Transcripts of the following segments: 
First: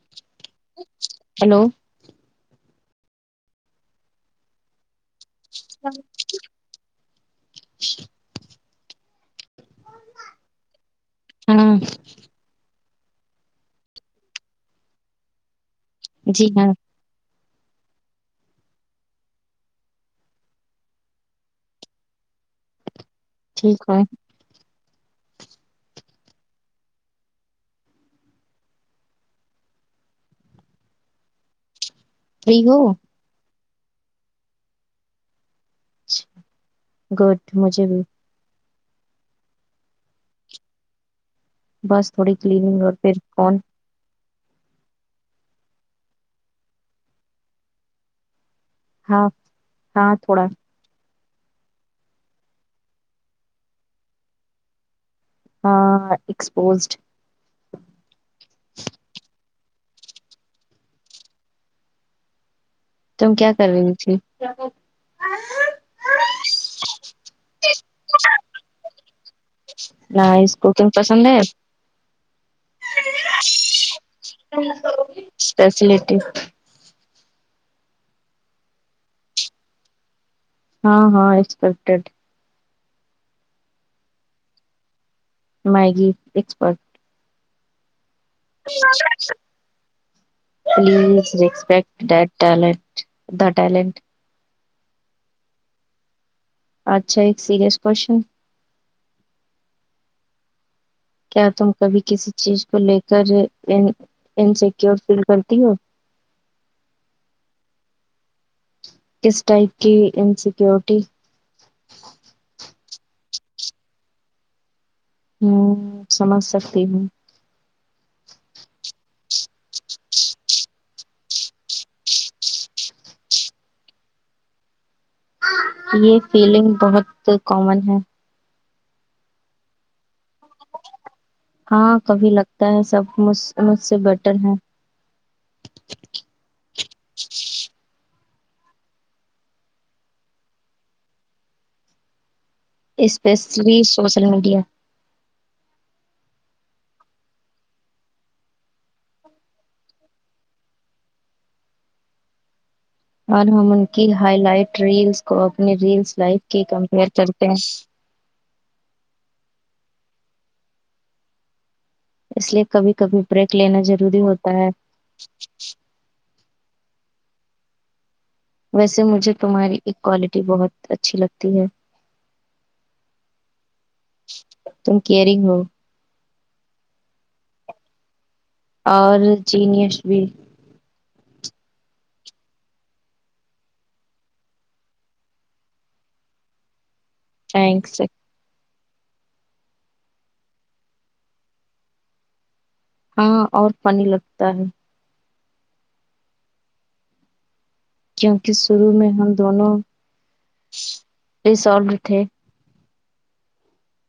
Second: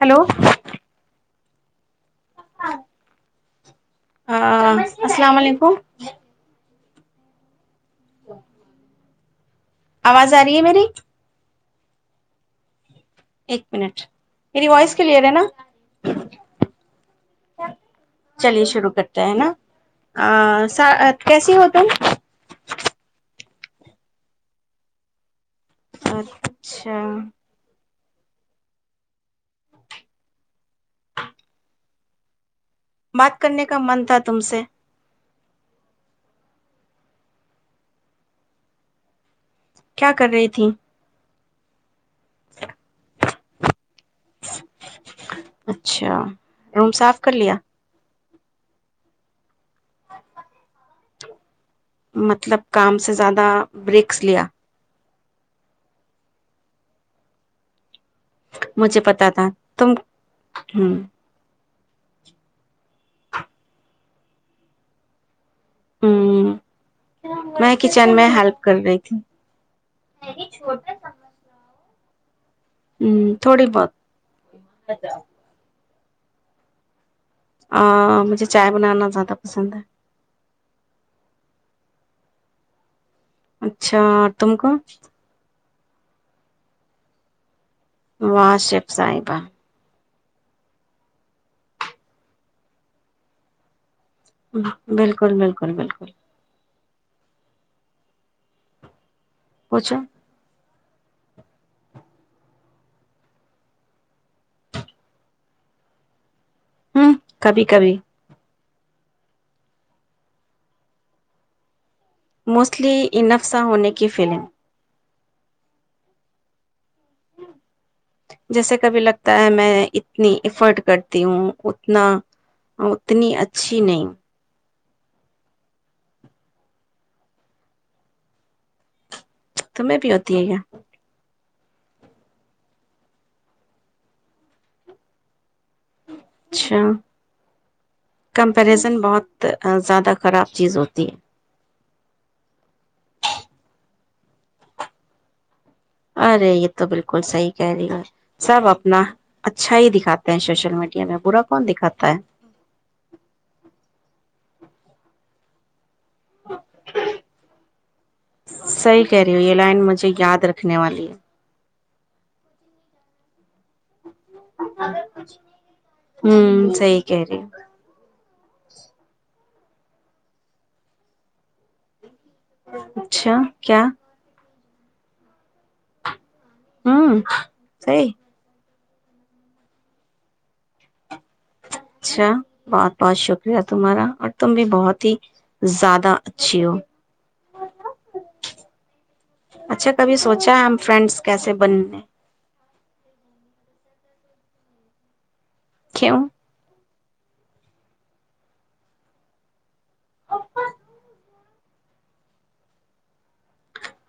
hello hello [unintelligible] ہاں [unintelligible] السلام علیکم [unintelligible] [inaudible] [unintelligible] تو [unintelligible] آواز آ رہی ہے میری [unintelligible] ہاں [unintelligible] ایک منٹ میری وائس کلیئر ہے نا [unintelligible] جی ہاں [unintelligible] چلیے شروع کرتا ہے ہے نا کیسی ہو تم [unintelligible] ٹھیک ہے [unintelligible] اچھا [unintelligible] جی ہو [unintelligible] بات کرنے کا من تھا تم سے [unintelligible] چ گڈ مجھے بھی [unintelligible] کیا کر رہی تھیں [unintelligible] بس تھوڑی کلننگ اور پھر [unintelligible] کون [unintelligible] اچھا روم صاف کر لیا [unintelligible] ہاں [inaudible] [unintelligible] ہاں تھوڑا [unintelligible] مطلب کام سے زیادہ بریکس لیا [unintelligible] ہاں ایکسپوزڈ [unintelligible] مجھے پتا تھا تم ہوں [inaudible] [unintelligible] تو کیا کر گچھی [unintelligible] ہ میں کچن میں ہیلپ کر رہی تھی نائس [unintelligible] ہوں تھوڑی بہت اسپیشلی [inaudible] [unintelligible] [inaudible] [unintelligible] آ مجھے چائے بنانا زیادہ پسند ہے [unintelligible] ہاں ہاں ایکسپیکٹیڈ [unintelligible] اچھا تم کو [unintelligible] مائگی ایکسپرٹ [unintelligible] واشف صاحبہ [unintelligible] پلیز رپٹ ٹیٹ دا ٹینٹ [unintelligible] بالکل بالکل بالکل [unintelligible] اچھا ایک سیریاس کوشن [unintelligible] پوچھا [inaudible] [unintelligible] کیا تم کبھی کسی چیز کو لے کر انسیکیور فیل کرتی ہو [unintelligible] ہوں کبھی کبھی [unintelligible] کس ٹائپ کی ان سیکورٹی [unintelligible] موسلی انفسا ہونے کی فلم [unintelligible] ہوں سمجھ سکتی ہوں [unintelligible] جیسے کبھی لگتا ہے میں اتنی افرٹ کرتی ہوں اتنا اتنی اچھی نہیں یہ فیلنگ بہت کامن ہے تمہیں بھی ہوتی ہے کیا ہاں کبھی لگتا ہے سب م مجھ سے بیٹر ہے اچھا کمپریزن بہت زیادہ خراب چیز ہوتی ہے اسپیشلی سوشل میڈیا ارے یہ تو بالکل صحیح کہہ رہی ہے سب اپنا اچھا ہی دکھاتے ہیں سوشل میڈیا میں برا کون دکھاتا ہے اور ہم ان کی ہائی لائٹ ریلس کو اپنی ریلس لائف کی کمپیئر کرتے ہیں صحیح کہہ رہی ہو یہ لائن مجھے یاد رکھنے والی ہے اس لیے کبھی کبھی بریک لینا ضروری ہوتا ہے ہوں صحی کہہ رہی ویسے مجھے تمہاری ایک کوالٹی بہت اچھی لگتی ہے اچھا کیا تم کیئرگ ہو ہوں سی [inaudible] اور چین یش بھی اچھا بہت بہت شکریہ تمہارا اور تم بھی بہت ہی زیادہ اچھی ہو تھینکسر اچھا کبھی سوچا ہے ہم فرینڈس کیسے بننے ہاں اور پانی لگتا ہے کوں کیونکہ شروع میں ہم دونوں یہ سال ر تھے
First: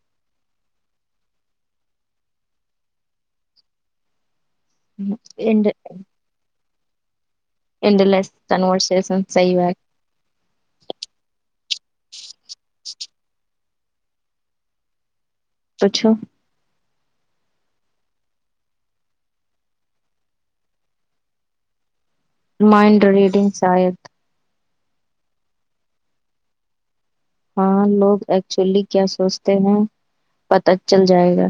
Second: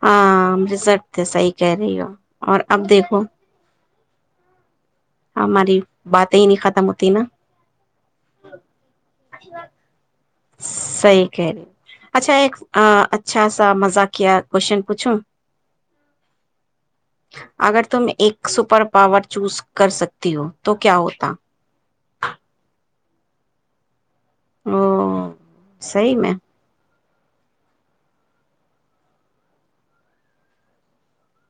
ہاں ا رزرٹ تھ صحیح کہہ رہی ہو اور اب دیکھو ہماری باتیں ہی نہیں خط س متیینا ان ل تنوور شیشم سوا صحیح کہہ رہے اچھا ایک اچھا سا مزا کیا کوشچن پوچھوں اوچھا اگر تم ایک سپر پاور چوز کر سکتی ہو تو کیا ہوتا مائنڈ ریڈنگ شاائید او صی میں ہاں لوگ ایکچولی کیا سوچتے ہیں پت چل جائے گا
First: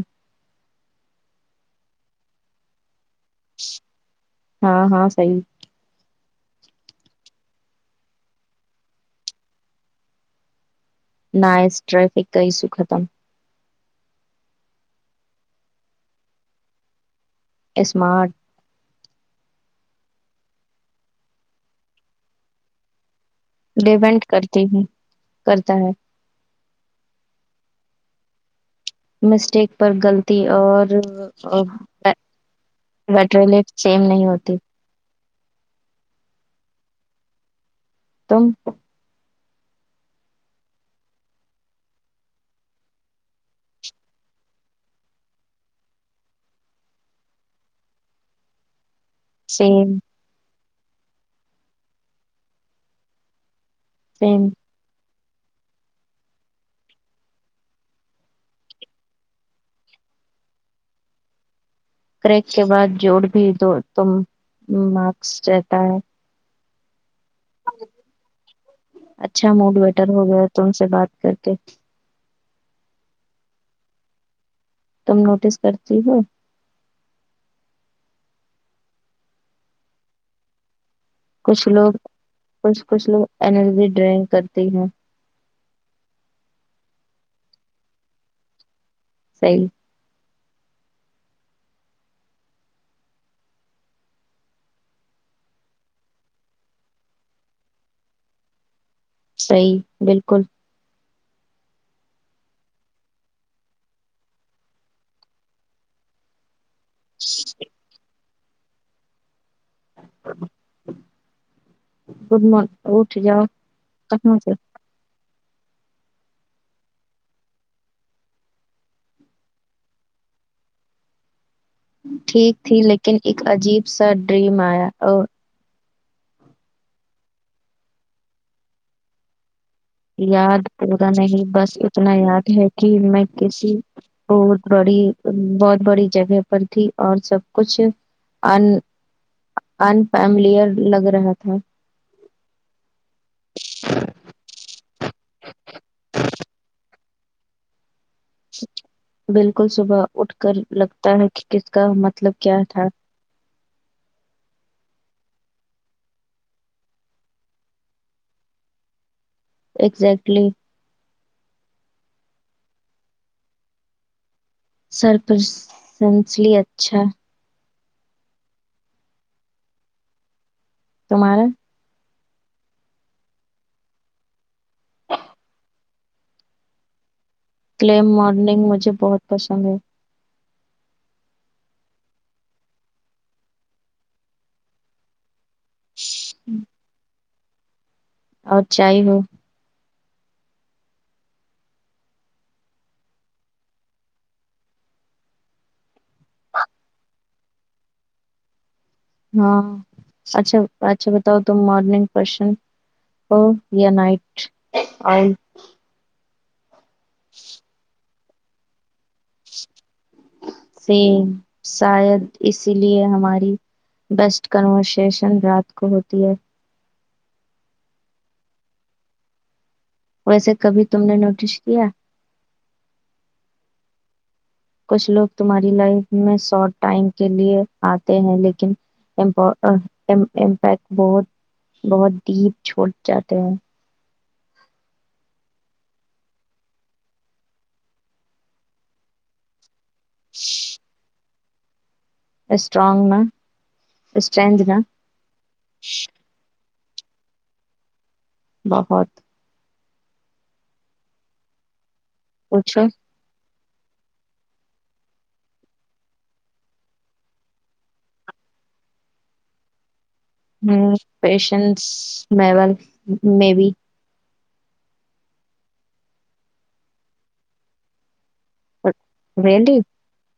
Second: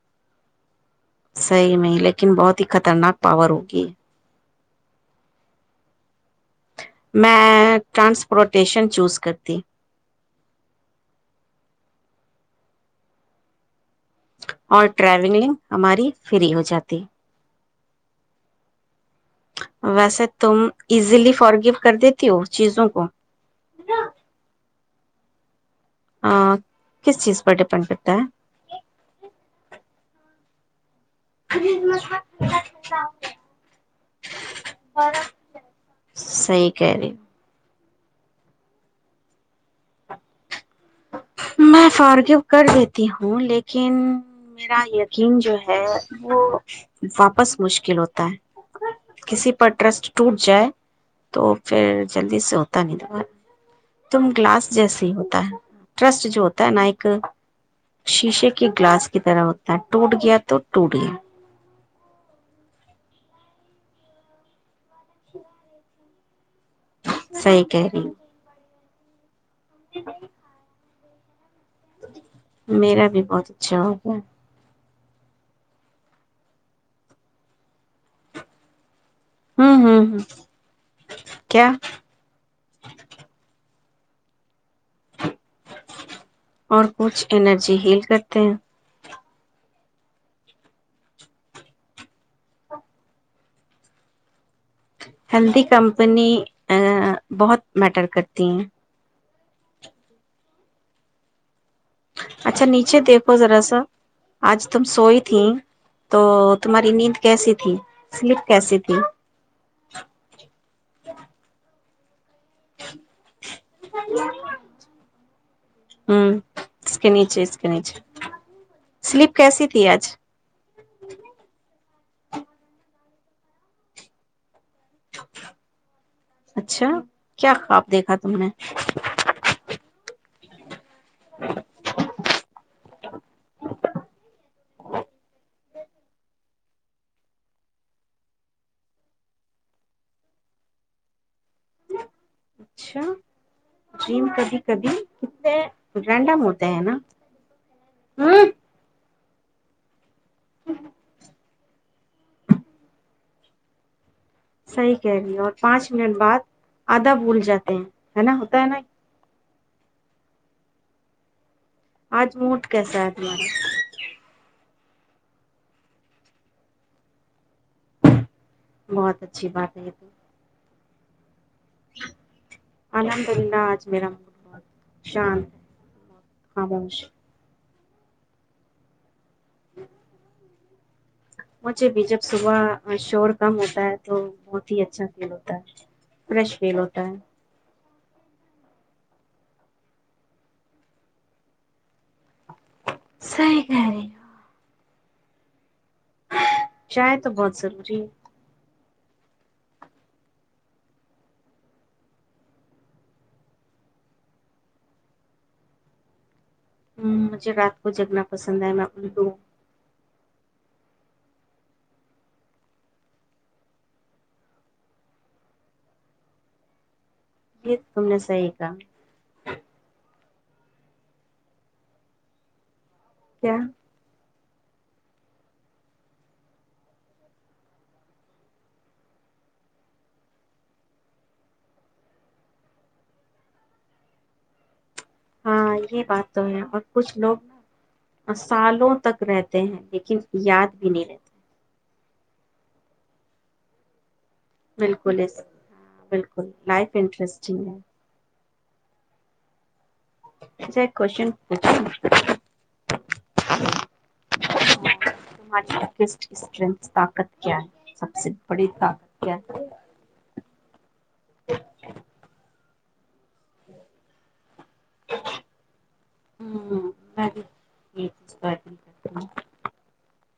صحیح نہیں لیکن بہت ہی خطرناک پا روکے ہاں ہاں صحی میں ٹرانسپورٹیشن چوز کرتی نائس ٹرفک کرئی س ختم اور ٹریولنگ ہماری فری ہو جاتی اسمارٹ ویسے تم ایزیلی فارگو کر دیتی ہو چیزوں کو ڈیپینٹ کرتی ہے کرتا ہے کس چیز پر ڈیپینڈ کرتا ہے مسٹیک پر غلطی اور وٹریلی سیم نہیں ہوتی سی کہہ رہی تمک میں فارگو کر دیتی ہوں لیکن میرا یقین جو ہے وہ واپس مشکل ہوتا ہے کسی پر سیم ٹرسٹ ٹوٹ جائے تو پھر جلدی سے ہوتا نہیں دوبا تم سیم گلاس جیسی ہو ٹرسٹ جو ہوتا ہے نا ایک شیشے کے گلاس کی طرح ہوتا ہے ٹوٹ گیا تو ٹوٹ گیا کریک کے بعد جوڑ بھی دو تم مارس رہتا ہے سی کہری اچھا موڈ ویٹر ہو گیا تو ان سے بات کر کے میرا بھی بہت اچھا ہو گیا تم نوٹس کرتی ہو ہوں ہوں ہ کچھ کیا لوگ کچھ کچھ لوگ ارجی ڈرائنگ کرتی ہوں اور کچھ انرجی ہیل کرتے ہیں صی ہیلدی کمپنی بہت میٹر کرتی ہیں صحیح بالکل اچھا نیچے دیکھو ذرا سا آج تم سوئی تھی تو تمہاری نیند کیسی تھی سلپ کیسی تھی گڈ مارنگ اٹ جاؤ ککھنا سے ہ اس کے نیچے اس کے نیچے سلیپ کیسی تھی آج ٹھیک تھی لیکن ایک عجیب سا ڈریم آیا اور اچھا کیا خواب دیکھا تم نے یاد پورا نہیں بس اتنا یاد ہے کہ میں کسی بہت بڑی بہت بڑی جگہ پر تھی اور سب کچھ ان انفیملیر لگ رہا تھا اچھا ڈریم کبھی کبھی کتنے رینڈم ہوتے ہیں نا اچ بالکل صبح اٹھ کر لگتا ہے کہ کس کا مطلب کیا تھا صحیح کہہ رہی اور پانچ منٹ بعد آدھا بھول جاتے ہیں ہے نا ہوتا ہے نا اگزیکٹلی آج موٹ کیسا ہےتی سر پرسنسلی اچھا بہت اچھی بات ہے یہ تو تمہارا الحمد للہ آج میرا من بہت شانت ہےاموش کلیم مارننگ مجھے بہت پسند ہے مجھے بھی جب صبح شور کم ہوتا ہے تو بہت ہی اچھا فیل ہوتا ہے فریش فیل ہوتا ہے اور چائے ہو صی کہہ رہی چائے تو بہت ضروری ہے ہاں اچھا اچھا بتاؤ تم مارننگ پرشن ہو یا نائٹ آؤ ہ مجھے رات کو جگنا پ پسند ہےم م تو سے شاید اسی لیے ہماری بیسٹ کنورسیشن رات کو ہوتی ہے یہ تم نہ صی گ ویسے کبھی تم نے نوٹس کیا کیا کچھ لوگ تمہاری لائف میں شارٹ ٹائم کے لیے آتے ہیں لیکن امپیکٹ بہت بہت ڈیپ چھوڑ جاتے ہیں ہاں یہ بات تو ہے اور کچھ لوگ نا سالوں تک رہتے ہیں لیکن یاد بھی نہیں رہتی اسٹرانگ نا اسٹرینتھ نا بالکل اس بالکل لائف انٹرسٹینگ ہے بہت ایک کویسچن پوچھو اچھا ہماری اسٹرنتھ طاقت کیا ہے سب سے بڑی طاقت کیا ہے ہاں پیشنس لیول مے بھی [unintelligible] [unintelligible]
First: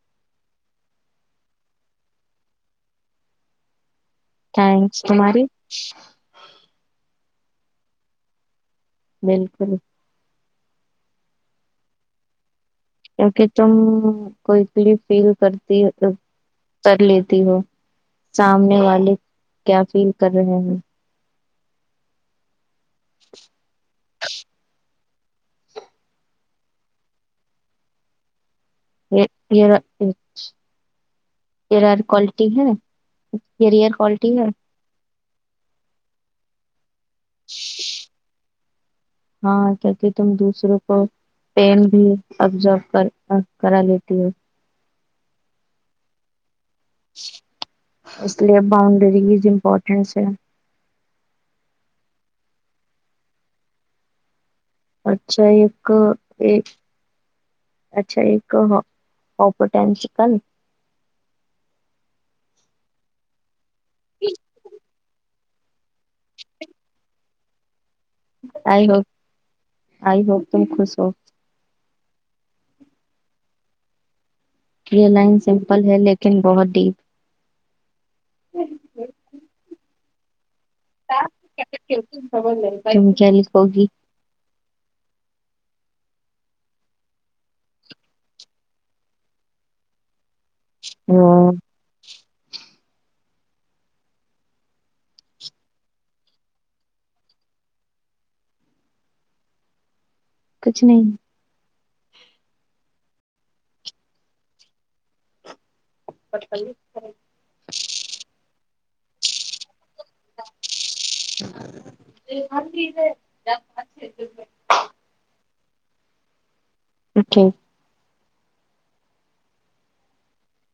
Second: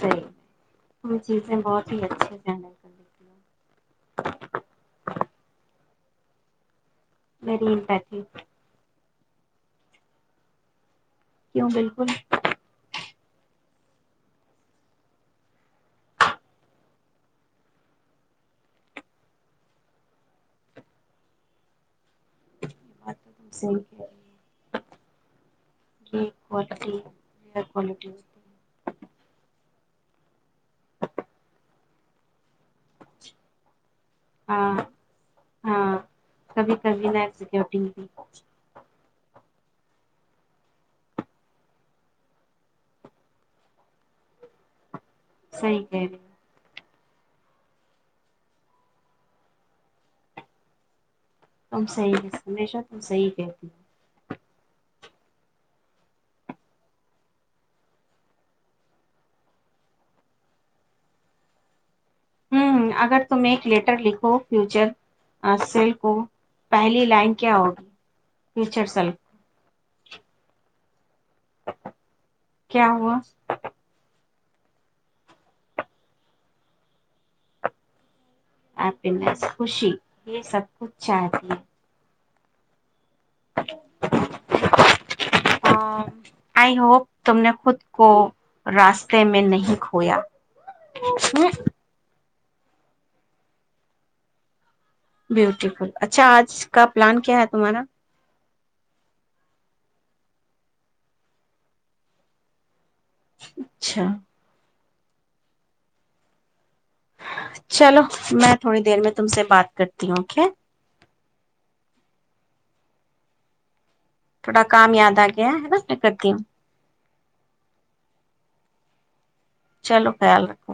صحی ہے ہم چیزیں بہت ہی اچھے سے ہینڈل کر دیتی تھینکس تمہاری [unintelligible] بالکل کیوں بالکل کیونکہ تم کوئیلی فیل کرتی کر لیتی ہو سامنے والے کیا فیل کر رہے ہو یہ بات تو صحی کہہ رہی ہے یہ کوالٹی کوالٹی ہے [unintelligible] کیریر کوالٹی ہےکیریر کوالیٹی ہے ہاں ہاں تبھی نائک سکورٹی ہاں کی کہ تم دوسروں کو پین بھی ابزر کر کرا لیتی ہو صحی کہ رہی اس لئے باؤنڈریز امپورٹنس ہے تم صحی ہمیشہ تم صحی کہتی ہو اچھا ایک اچھا ایک اور پوٹینل شل ہوں اگر تم ایک لیٹ ر لکھو فیوچر [inaudible] کو پہلی لائن کیا ہوگا آئی ہوپ آئی ہوپ تم خوش تو کیا ہوا یہ لائن سمپل ہے لیکن بہت ڈیپ ہیپس خوشی یہ سب کچھ چاہتی خب نہیںائ شم کہ لیک ہوگی آئی ہوپ تم نے خود کو راستے میں نہیں کھویا نہیں بیوٹیفل اچھا آج کا پلان کیا ہے تمہارا کچھ نہیں اچھا پ پلی چلو میں تھوڑی دیر میں تم سے بات کرتی ہوں اوکے ب ج ج آ تھوڑا کام یاد آ گیا ہے نا میں کرتی ہوں اٹھ چلو خیال رکھو